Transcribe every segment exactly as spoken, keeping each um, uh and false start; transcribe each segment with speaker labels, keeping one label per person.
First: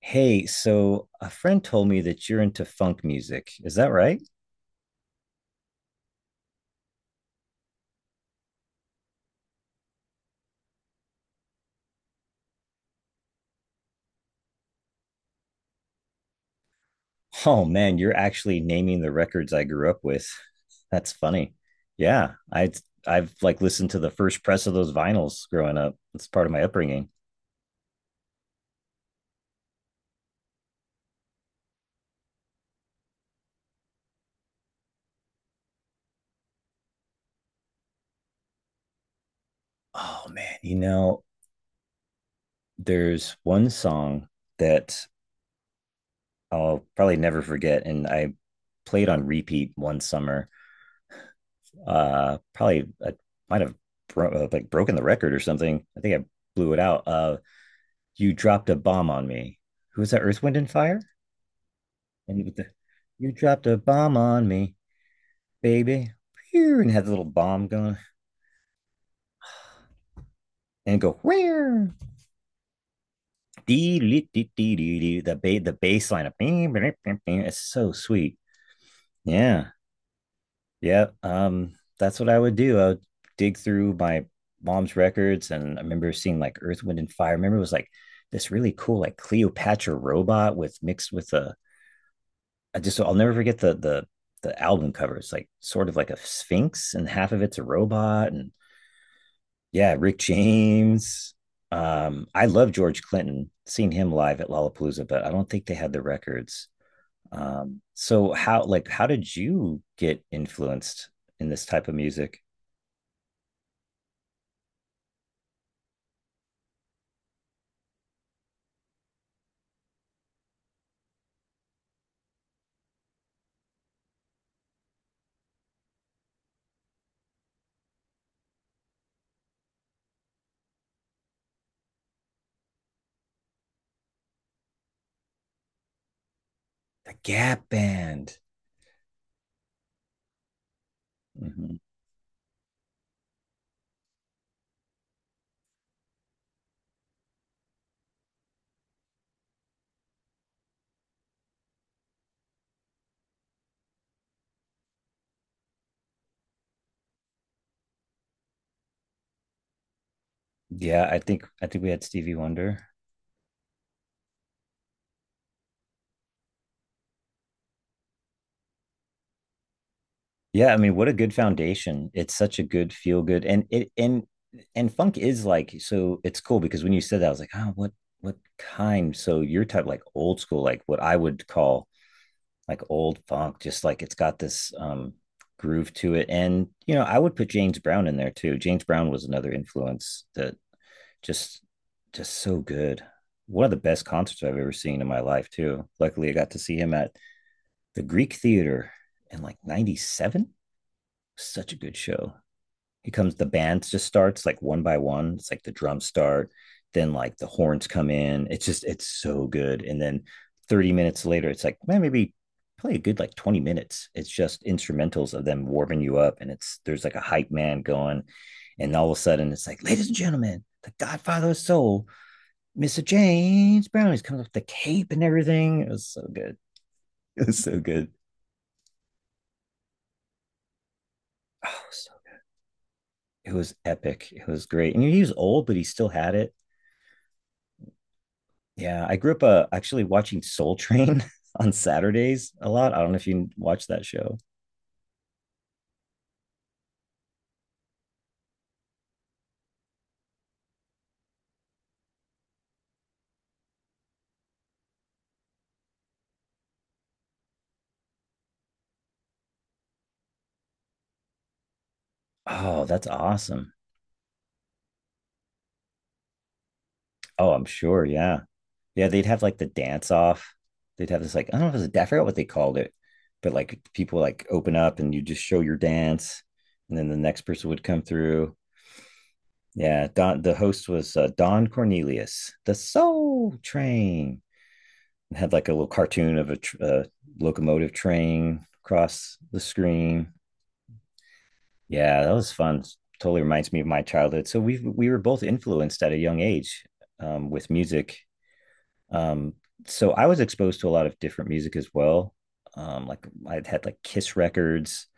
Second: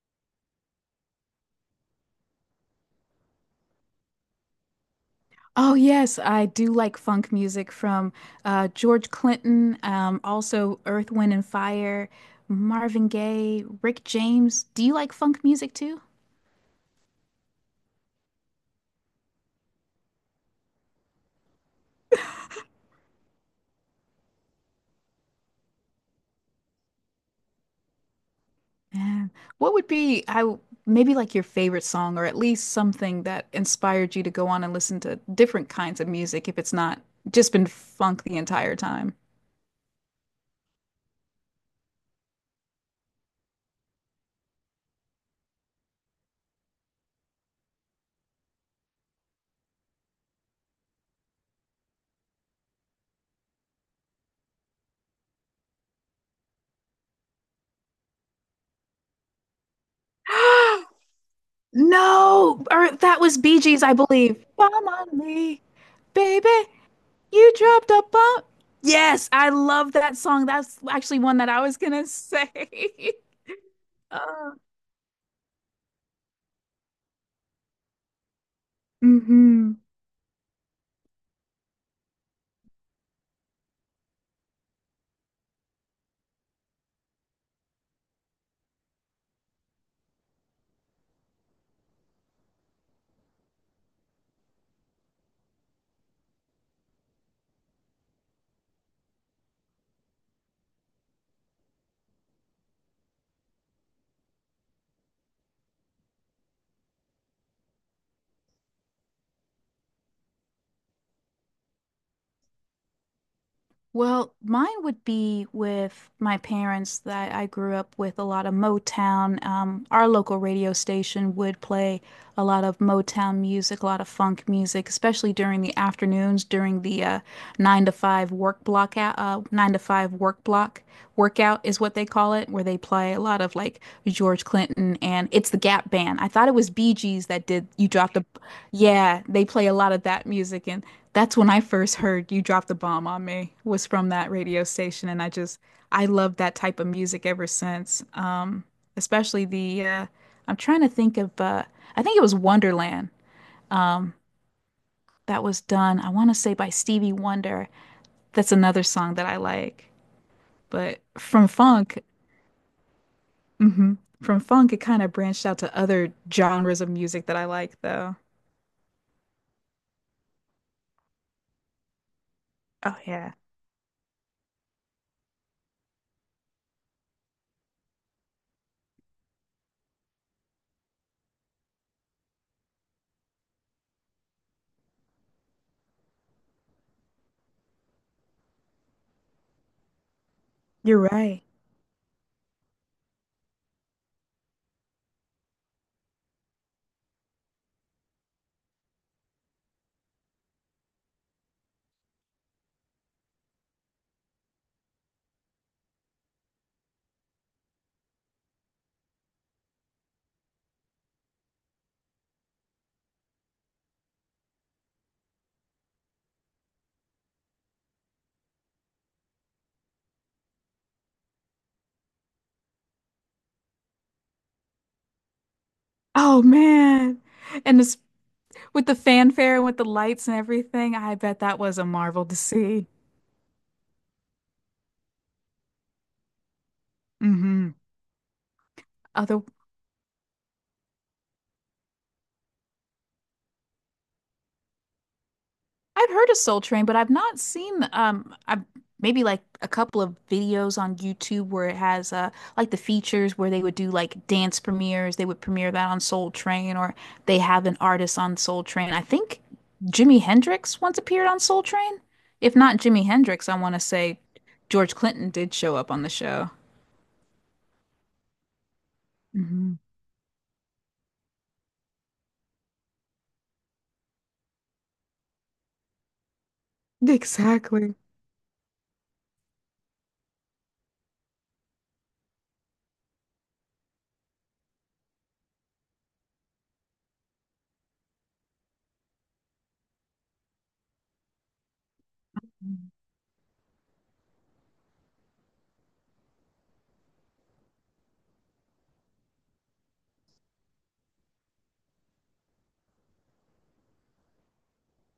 Speaker 1: Hey, so a friend told me that you're into funk music. Is that right?
Speaker 2: Oh yes, I do like funk music from uh, George Clinton, um, also Earth, Wind and Fire, Marvin Gaye, Rick James. Do you like funk music too?
Speaker 1: Oh man, you're actually naming the records I grew up with. That's funny. Yeah, I I've like listened to the first press of those vinyls growing up. It's part of my upbringing.
Speaker 2: Yeah. What would be I w- maybe like your favorite song or at least something that inspired you to go on and listen to different kinds of music if it's not just been funk the entire time?
Speaker 1: Oh man, you know, there's one song that I'll probably never forget, and I played on repeat one summer. Uh, probably I might have bro- uh, like broken the record or something. I think I blew it out. Uh, you dropped a bomb on me. Who was that? Earth, Wind, and Fire? And with
Speaker 2: No,
Speaker 1: the,
Speaker 2: or that
Speaker 1: you
Speaker 2: was Bee
Speaker 1: dropped a
Speaker 2: Gees, I
Speaker 1: bomb
Speaker 2: believe.
Speaker 1: on
Speaker 2: Bomb
Speaker 1: me,
Speaker 2: on me,
Speaker 1: baby.
Speaker 2: baby.
Speaker 1: And had the little
Speaker 2: You
Speaker 1: bomb
Speaker 2: dropped
Speaker 1: going
Speaker 2: a bomb. Yes, I love that song. That's
Speaker 1: and go
Speaker 2: actually one that I was
Speaker 1: where
Speaker 2: gonna say.
Speaker 1: dee dee
Speaker 2: Uh,
Speaker 1: dee dee dee the ba- the bass line of it's so sweet. Yeah.
Speaker 2: mhm.
Speaker 1: Yeah. Um, that's what I would do. I would dig through my mom's records and I remember seeing like Earth, Wind, and Fire. I remember it was like this really cool like Cleopatra robot with mixed with a I just I'll never forget the the the album cover. It's like sort of like a sphinx, and half of it's a robot. And yeah, Rick James. Um, I love George Clinton. Seen him live at Lollapalooza, but I don't think they had the records. Um, so how like how did you get influenced in this type of music?
Speaker 2: Well, mine would be with my parents that I grew up with a lot of Motown. Um, our local radio station would play a lot of Motown music, a lot of funk music, especially during the afternoons, during the uh, nine to five work block out, uh, nine to five work block workout is what they call it, where they play a lot of like George Clinton and it's the Gap Band. I thought it was Bee
Speaker 1: The
Speaker 2: Gees that did
Speaker 1: Gap
Speaker 2: You Dropped a
Speaker 1: Band.
Speaker 2: yeah, they play a lot of that music, and that's when I
Speaker 1: Hmm.
Speaker 2: first heard You Dropped the Bomb on Me was from that radio station, and I just I love that type of music ever since. Um, especially the uh, I'm trying to think of uh, I think it was Wonderland. Um, that was done I want to say by Stevie Wonder. That's another song that I like. But
Speaker 1: Yeah, I think
Speaker 2: from
Speaker 1: I think we
Speaker 2: funk,
Speaker 1: had Stevie Wonder.
Speaker 2: mhm, from funk, it kind of branched out to other genres of music that I like, though.
Speaker 1: Yeah, I mean, what a good foundation. It's such a good
Speaker 2: Oh
Speaker 1: feel
Speaker 2: yeah,
Speaker 1: good and it and and funk is like so it's cool because when you said that I was like, "Oh, what what kind?" So your type like old school, like what I would call like old funk, just like it's got this um groove to it. And you know, I would put James Brown in there too. James Brown was another influence that
Speaker 2: you're right.
Speaker 1: just just so good. One of the best concerts I've ever seen in my life too. Luckily, I got to see him at the Greek Theater in like ninety-seven. Such a good show. It comes, the band just starts like one by one. It's like the drums start, then like the horns come in. It's just, it's so good. And then thirty minutes later, it's like, man, maybe play a good like twenty minutes. It's just instrumentals of them warming you up. And it's, there's like a hype man going. And all of a sudden, it's like, ladies and gentlemen, the Godfather of Soul, mister James Brown. He's coming up with the cape and everything. It was so
Speaker 2: Oh
Speaker 1: good.
Speaker 2: man.
Speaker 1: It was so
Speaker 2: And it's
Speaker 1: good.
Speaker 2: with the fanfare and with the lights and everything, I bet that was
Speaker 1: Oh,
Speaker 2: a
Speaker 1: so,
Speaker 2: marvel to see.
Speaker 1: it was epic. It was great. And he was old, but he still had it.
Speaker 2: Hmm.
Speaker 1: Yeah, I grew
Speaker 2: Other,
Speaker 1: up uh, actually watching Soul Train on Saturdays a lot. I don't know if you watch that show.
Speaker 2: I've heard of Soul Train, but I've not seen um I've maybe like a couple of videos on YouTube where it has uh like the features where they would do like dance premieres. They would premiere that on Soul Train or they have an artist on Soul Train. I think Jimi Hendrix once appeared on Soul Train. If not
Speaker 1: Oh, that's
Speaker 2: Jimi Hendrix, I
Speaker 1: awesome.
Speaker 2: want to say George Clinton did show up on the show.
Speaker 1: Oh, I'm sure. Yeah. Yeah, they'd have like the
Speaker 2: Hmm.
Speaker 1: dance off. They'd have this like I don't know if it was a da- I forgot what they called it, but like people like open up and you just show your dance, and then the next person would come through. Yeah, Don the host was uh, Don Cornelius, the Soul Train, and had like a little cartoon of a tr- uh, locomotive train across the screen. Yeah, that was fun. Totally reminds me of my childhood. So we we were both influenced at a young age um, with music. Um, so I was exposed to a lot of different music as well. Um, like I had like Kiss records.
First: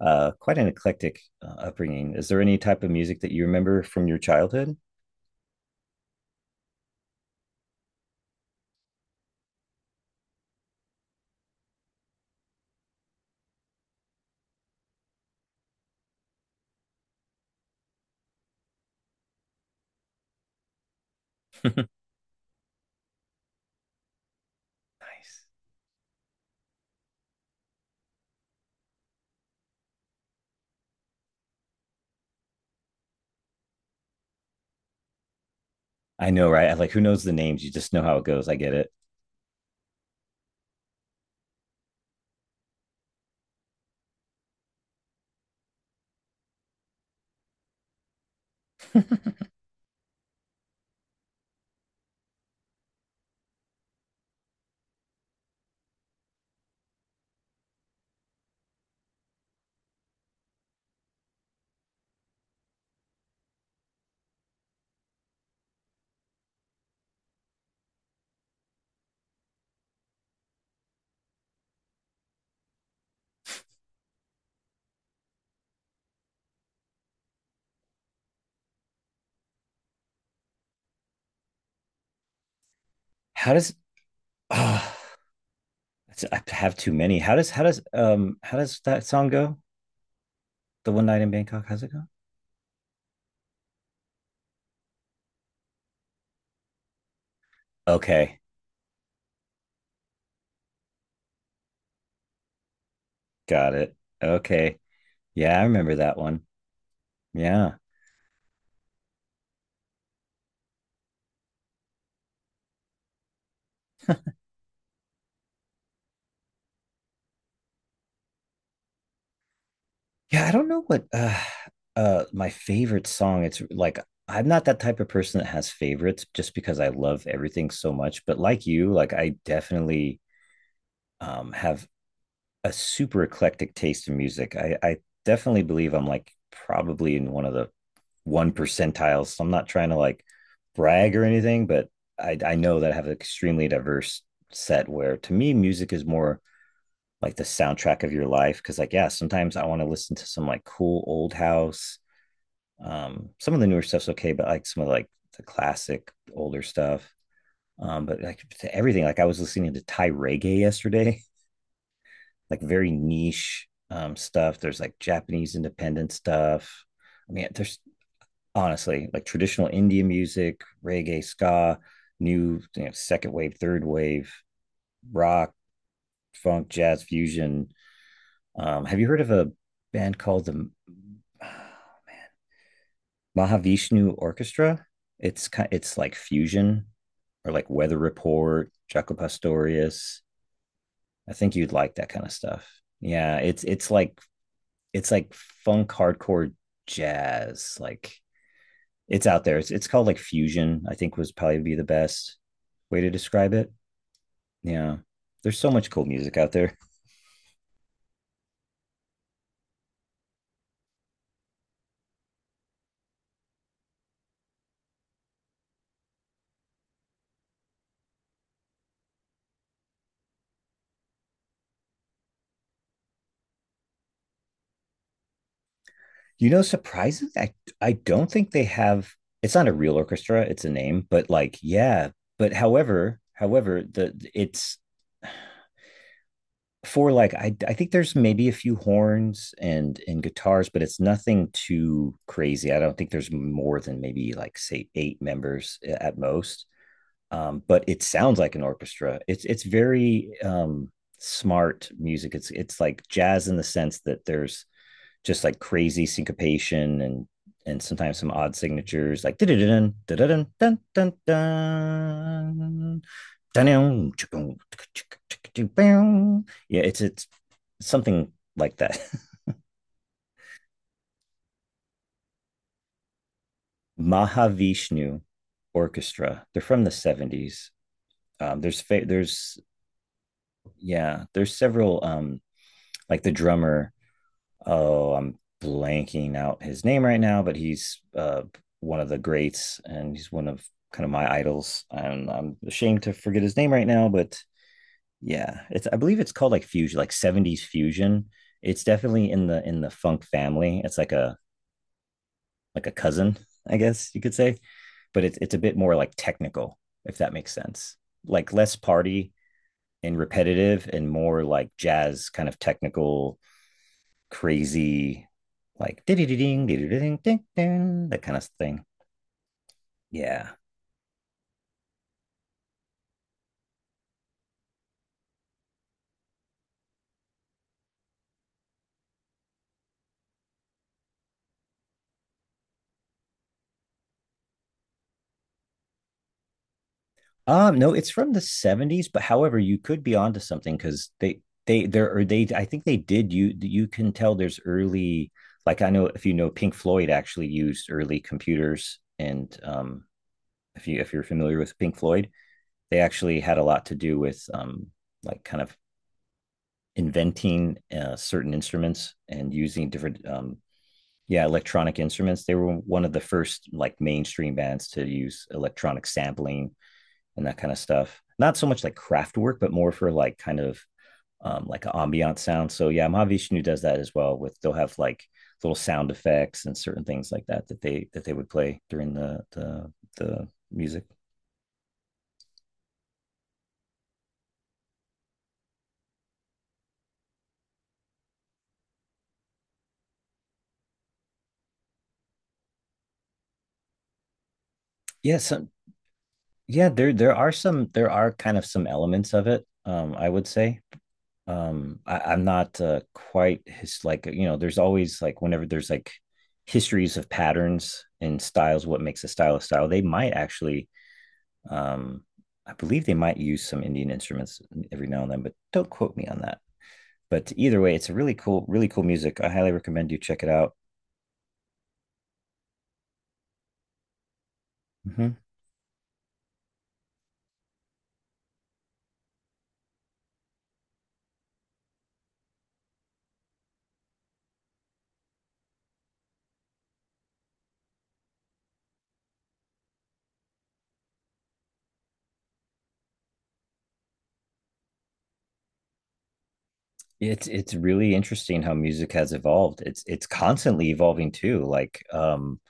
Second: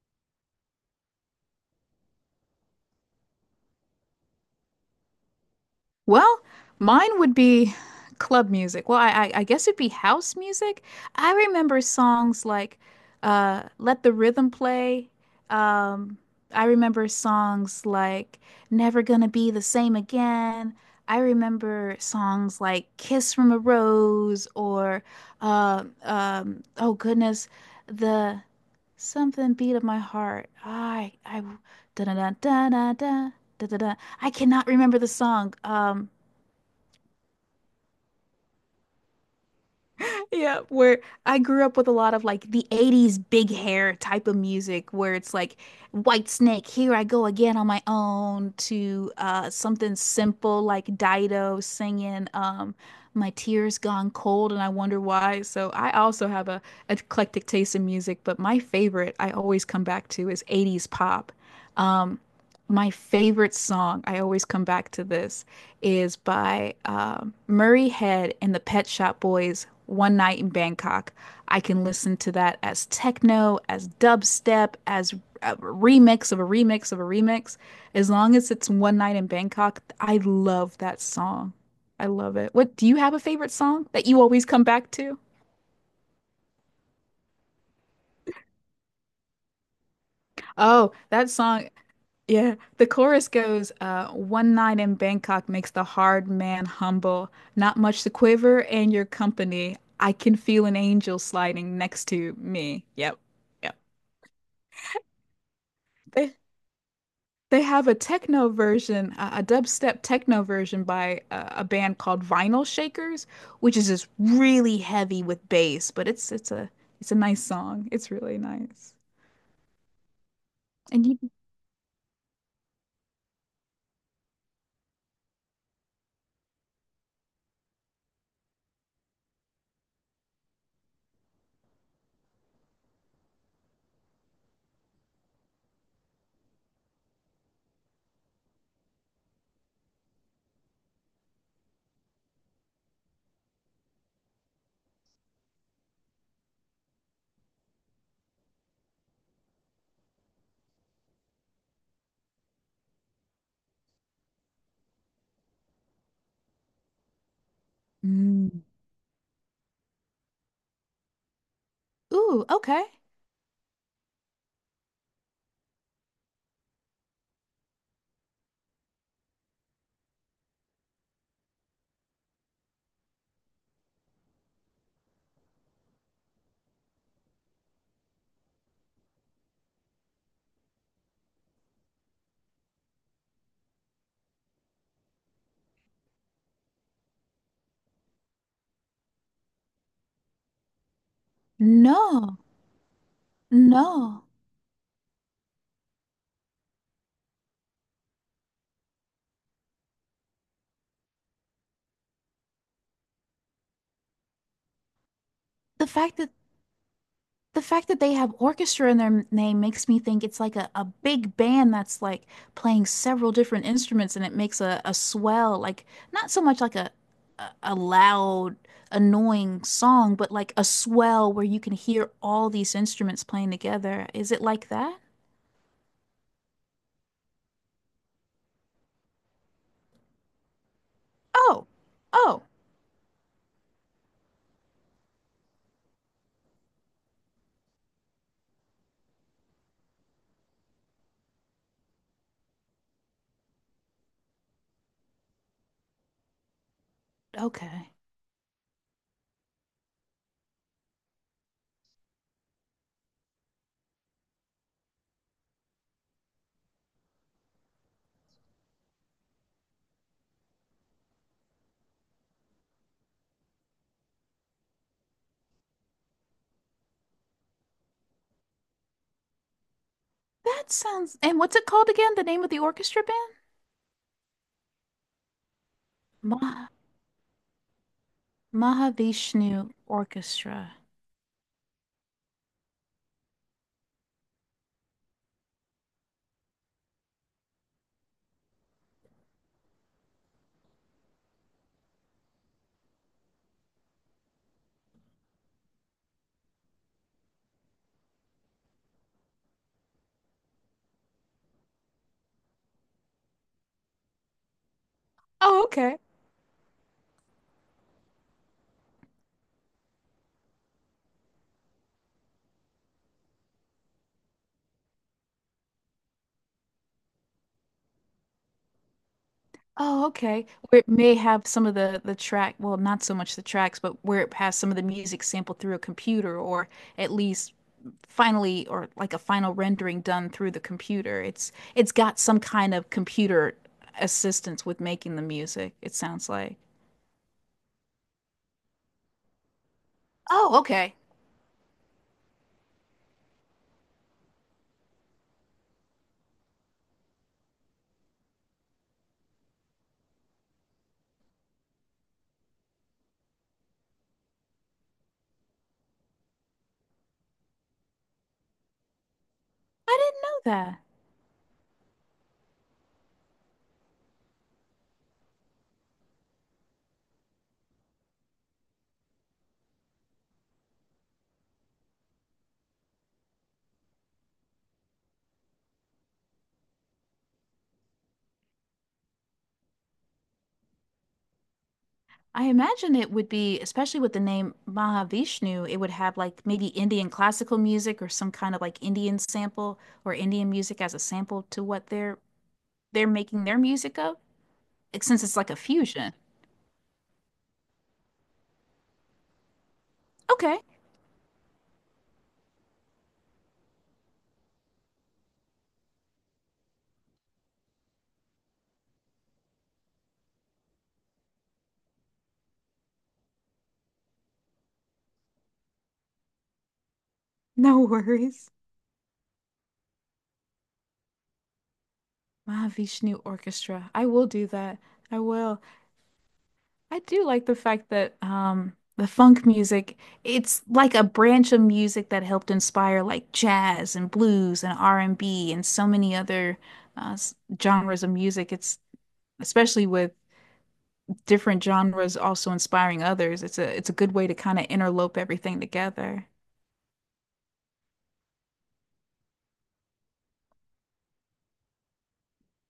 Speaker 1: Uh, quite an eclectic uh, upbringing. Is there any type of music that you remember from your childhood?
Speaker 2: Well, mine would be club music. Well, I, I, I guess it'd be house music. I remember songs like uh, Let the Rhythm Play. Um, I remember songs like Never Gonna Be the Same Again. I
Speaker 1: Nice.
Speaker 2: remember songs like Kiss from a Rose or uh, um, oh goodness, the something beat of my heart. I I Da da da da da da da da. I cannot remember the song. Um,
Speaker 1: I know, right? Like, who knows the names? You just know how it goes. I get it.
Speaker 2: yeah, where I grew up with a lot of like the eighties big hair type of music where it's like White Snake, Here I Go Again on My Own to uh something simple like Dido singing um My Tears Gone Cold and I Wonder Why. So I also have a eclectic taste in music, but my favorite I always come back to is eighties pop. Um, my favorite song, I always come back to this is by uh, Murray Head and the Pet Shop Boys, One Night in Bangkok. I can listen to that as techno, as dubstep, as a remix of a remix of a remix. As long as it's One Night in Bangkok, I love that song. I love it. What do you have a favorite
Speaker 1: How does?
Speaker 2: song that you always come
Speaker 1: Ah.
Speaker 2: back to?
Speaker 1: I have too many. How does how does um how does that song go? The
Speaker 2: Oh,
Speaker 1: one night in
Speaker 2: that
Speaker 1: Bangkok.
Speaker 2: song.
Speaker 1: How's it go?
Speaker 2: Yeah, the chorus goes, uh, one night in Bangkok makes the hard man humble. Not much to
Speaker 1: Okay,
Speaker 2: quiver in your company. I can feel an angel sliding next to me. Yep.
Speaker 1: got
Speaker 2: Yep.
Speaker 1: it. Okay, yeah, I remember that
Speaker 2: They
Speaker 1: one.
Speaker 2: they
Speaker 1: Yeah,
Speaker 2: have a techno version, uh, a dubstep techno version by uh, a band called Vinyl Shakers, which is just really heavy with bass, but it's it's a it's a nice song. It's really nice.
Speaker 1: yeah. I don't know what
Speaker 2: And you,
Speaker 1: uh uh my favorite song. It's like I'm not that type of person that has favorites just because I love everything so much. But like you, like I definitely um have a super eclectic taste in music. I, I definitely believe I'm like probably in one of the one percentiles. So I'm not trying to like brag or anything, but I, I know that I have an extremely diverse set where to me, music is more like the soundtrack of your life. Cause like, yeah, sometimes I want to listen to some like cool old house. Um, some of the newer stuff's okay, but like some of like the classic older stuff. Um, but like
Speaker 2: mm.
Speaker 1: to everything, like I was listening to Thai reggae yesterday.
Speaker 2: Ooh,
Speaker 1: Like
Speaker 2: okay.
Speaker 1: very niche um, stuff. There's like Japanese independent stuff. I mean, there's honestly like traditional Indian music, reggae, ska, new you know, second wave, third wave, rock, funk, jazz fusion. Um, have you heard of a band called the Mahavishnu Orchestra? It's kind, it's like fusion or like Weather Report, Jaco Pastorius. I think you'd like that kind of
Speaker 2: No,
Speaker 1: stuff. Yeah, it's it's like
Speaker 2: no.
Speaker 1: it's like funk hardcore jazz. Like it's out there. It's, it's called like fusion. I think was probably be the best way to describe it. Yeah, there's so
Speaker 2: The
Speaker 1: much cool
Speaker 2: fact that
Speaker 1: music out there.
Speaker 2: the fact that they have orchestra in their name makes me think it's like a, a big band that's like playing several different instruments and it makes a, a swell, like not so much like a, a a loud, annoying song, but like a swell where you can hear all these instruments playing together. Is it like that?
Speaker 1: You know, surprisingly, I I don't think they have. It's not a real orchestra. It's a name, but like,
Speaker 2: Oh,
Speaker 1: yeah.
Speaker 2: oh,
Speaker 1: But however, however, the it's for like I I think there's maybe a few horns and and guitars, but it's nothing too crazy. I don't think there's more than maybe like say eight members at most. Um, but
Speaker 2: okay.
Speaker 1: it sounds like an orchestra. It's it's very um, smart music. It's it's like jazz in the sense that there's just like crazy syncopation and and sometimes some odd signatures like da da da dun dun dun dun dun yeah, it's it's something like that.
Speaker 2: That sounds, and what's it called again? The name of the orchestra band?
Speaker 1: Mahavishnu Orchestra. They're
Speaker 2: Mah
Speaker 1: from the seventies. Um, there's fa- there's
Speaker 2: Mahavishnu Orchestra.
Speaker 1: yeah, there's several um like the drummer, oh, I'm blanking out his name right now, but he's uh one of the greats and he's one of kind of my idols. And I'm ashamed to forget his name right now, but yeah, it's I believe it's called like fusion, like seventies fusion. It's definitely in the in the funk family. It's like a like a cousin, I guess you could say. But it's it's a
Speaker 2: Oh,
Speaker 1: bit more
Speaker 2: okay.
Speaker 1: like technical, if that makes sense. Like less party and repetitive and more like jazz kind of technical, crazy, like ding ding ding ding ding that kind of thing.
Speaker 2: Oh, okay.
Speaker 1: Yeah.
Speaker 2: Where it may have some of the the track, well, not so much the tracks, but where it has some of the music sampled through a computer, or at least finally, or like a final rendering done through the computer. It's it's got some kind of computer assistance with making the music, it sounds like.
Speaker 1: Um, no, it's from the seventies, but however, you could be onto
Speaker 2: Oh,
Speaker 1: something
Speaker 2: okay.
Speaker 1: because they they there are they I think they did you you can tell there's early like I know if you know Pink Floyd actually used early computers and um if you if you're familiar with Pink Floyd, they actually had a lot to do with um, like kind of inventing uh, certain instruments and using
Speaker 2: I didn't
Speaker 1: different um,
Speaker 2: know that.
Speaker 1: yeah electronic instruments they were one of the first like mainstream bands to use electronic sampling and that kind of stuff not so much like craft work but more for like kind of um, like an ambient sound so yeah mahavishnu does that as well with they'll have like little sound effects and certain things like that that they that they would play during the the, the music
Speaker 2: I imagine it would be, especially with the name Mahavishnu, it would have like maybe Indian classical music or some kind of like Indian sample or Indian music as a sample to what they're they're making their music of? Like,
Speaker 1: Yes.
Speaker 2: since it's
Speaker 1: Yeah
Speaker 2: like a
Speaker 1: so
Speaker 2: fusion.
Speaker 1: yeah, there there are some there are kind of some elements of it, um, I would
Speaker 2: Okay.
Speaker 1: say. Um, I, I'm not uh, quite his like you know, there's always like whenever there's like histories of patterns and styles, what makes a style a style, they might actually um I believe they might use some Indian instruments every now and then, but don't quote me on that. But
Speaker 2: No
Speaker 1: either way, it's a really
Speaker 2: worries.
Speaker 1: cool, really cool music. I highly recommend you check it out.
Speaker 2: Mahavishnu Orchestra. I will do that. I
Speaker 1: Hmm.
Speaker 2: will. I do like the fact that um the funk music, it's like a branch of music that helped inspire like jazz and blues and R and B and B and so many other uh, s- genres of music. It's especially with different genres also inspiring others. It's a it's a good way to kind of interlope everything together.
Speaker 1: It's it's really interesting how music has evolved. It's it's constantly evolving too. Like um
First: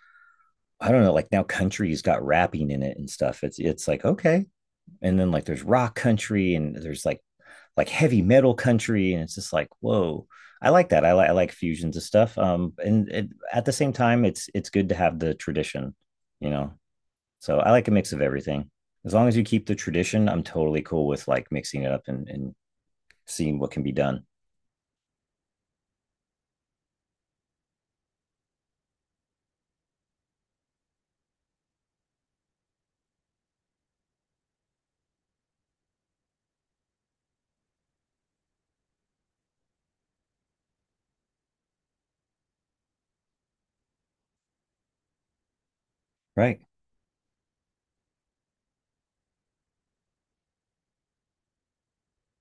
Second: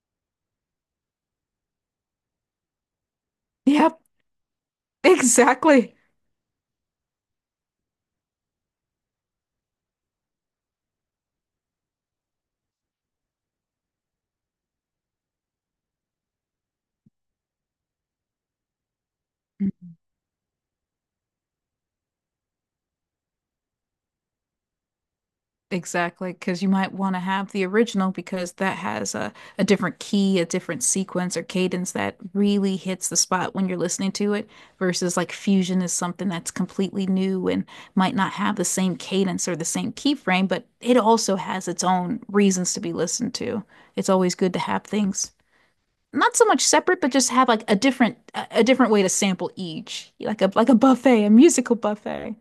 Speaker 1: I don't know, like now country's got rapping in it and stuff. It's it's
Speaker 2: Yep,
Speaker 1: like okay, and then like there's
Speaker 2: exactly.
Speaker 1: rock country and there's like like heavy metal country, and it's just like whoa. I like that. I like I like fusions of stuff. Um, and it, at the same time, it's it's good to have the tradition, you know. So I like a mix of everything. As long as you keep the tradition, I'm totally cool with like mixing it up and, and seeing what can be done.
Speaker 2: Exactly, because you might want to have the original because that has a, a different key, a different sequence or cadence that really hits the spot when you're listening to it, versus like fusion is something that's completely new and might not have the same cadence or the same keyframe, but it also has its own reasons to be listened to. It's always good to have things not so
Speaker 1: Right.
Speaker 2: much separate, but just have like a different a, a different way to sample each, like a like a buffet, a musical buffet.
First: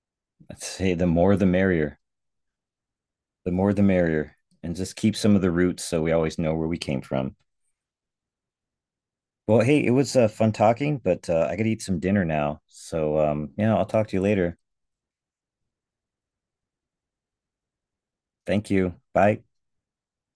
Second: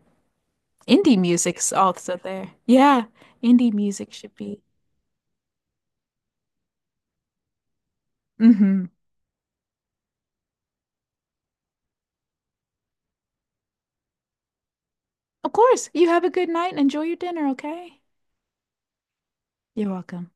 Speaker 1: I'd say the
Speaker 2: Indie
Speaker 1: more the
Speaker 2: music's
Speaker 1: merrier.
Speaker 2: also there. Yeah,
Speaker 1: The
Speaker 2: indie
Speaker 1: more the
Speaker 2: music should
Speaker 1: merrier.
Speaker 2: be.
Speaker 1: And just keep some of the roots so we always know where we came from.
Speaker 2: Hmm.
Speaker 1: Well, hey, it was uh, fun talking, but uh, I to eat some dinner now. So, um, yeah, I'll talk to you later.
Speaker 2: Of course. You have a good night and enjoy your dinner, okay?
Speaker 1: Thank you. Bye.
Speaker 2: You're welcome.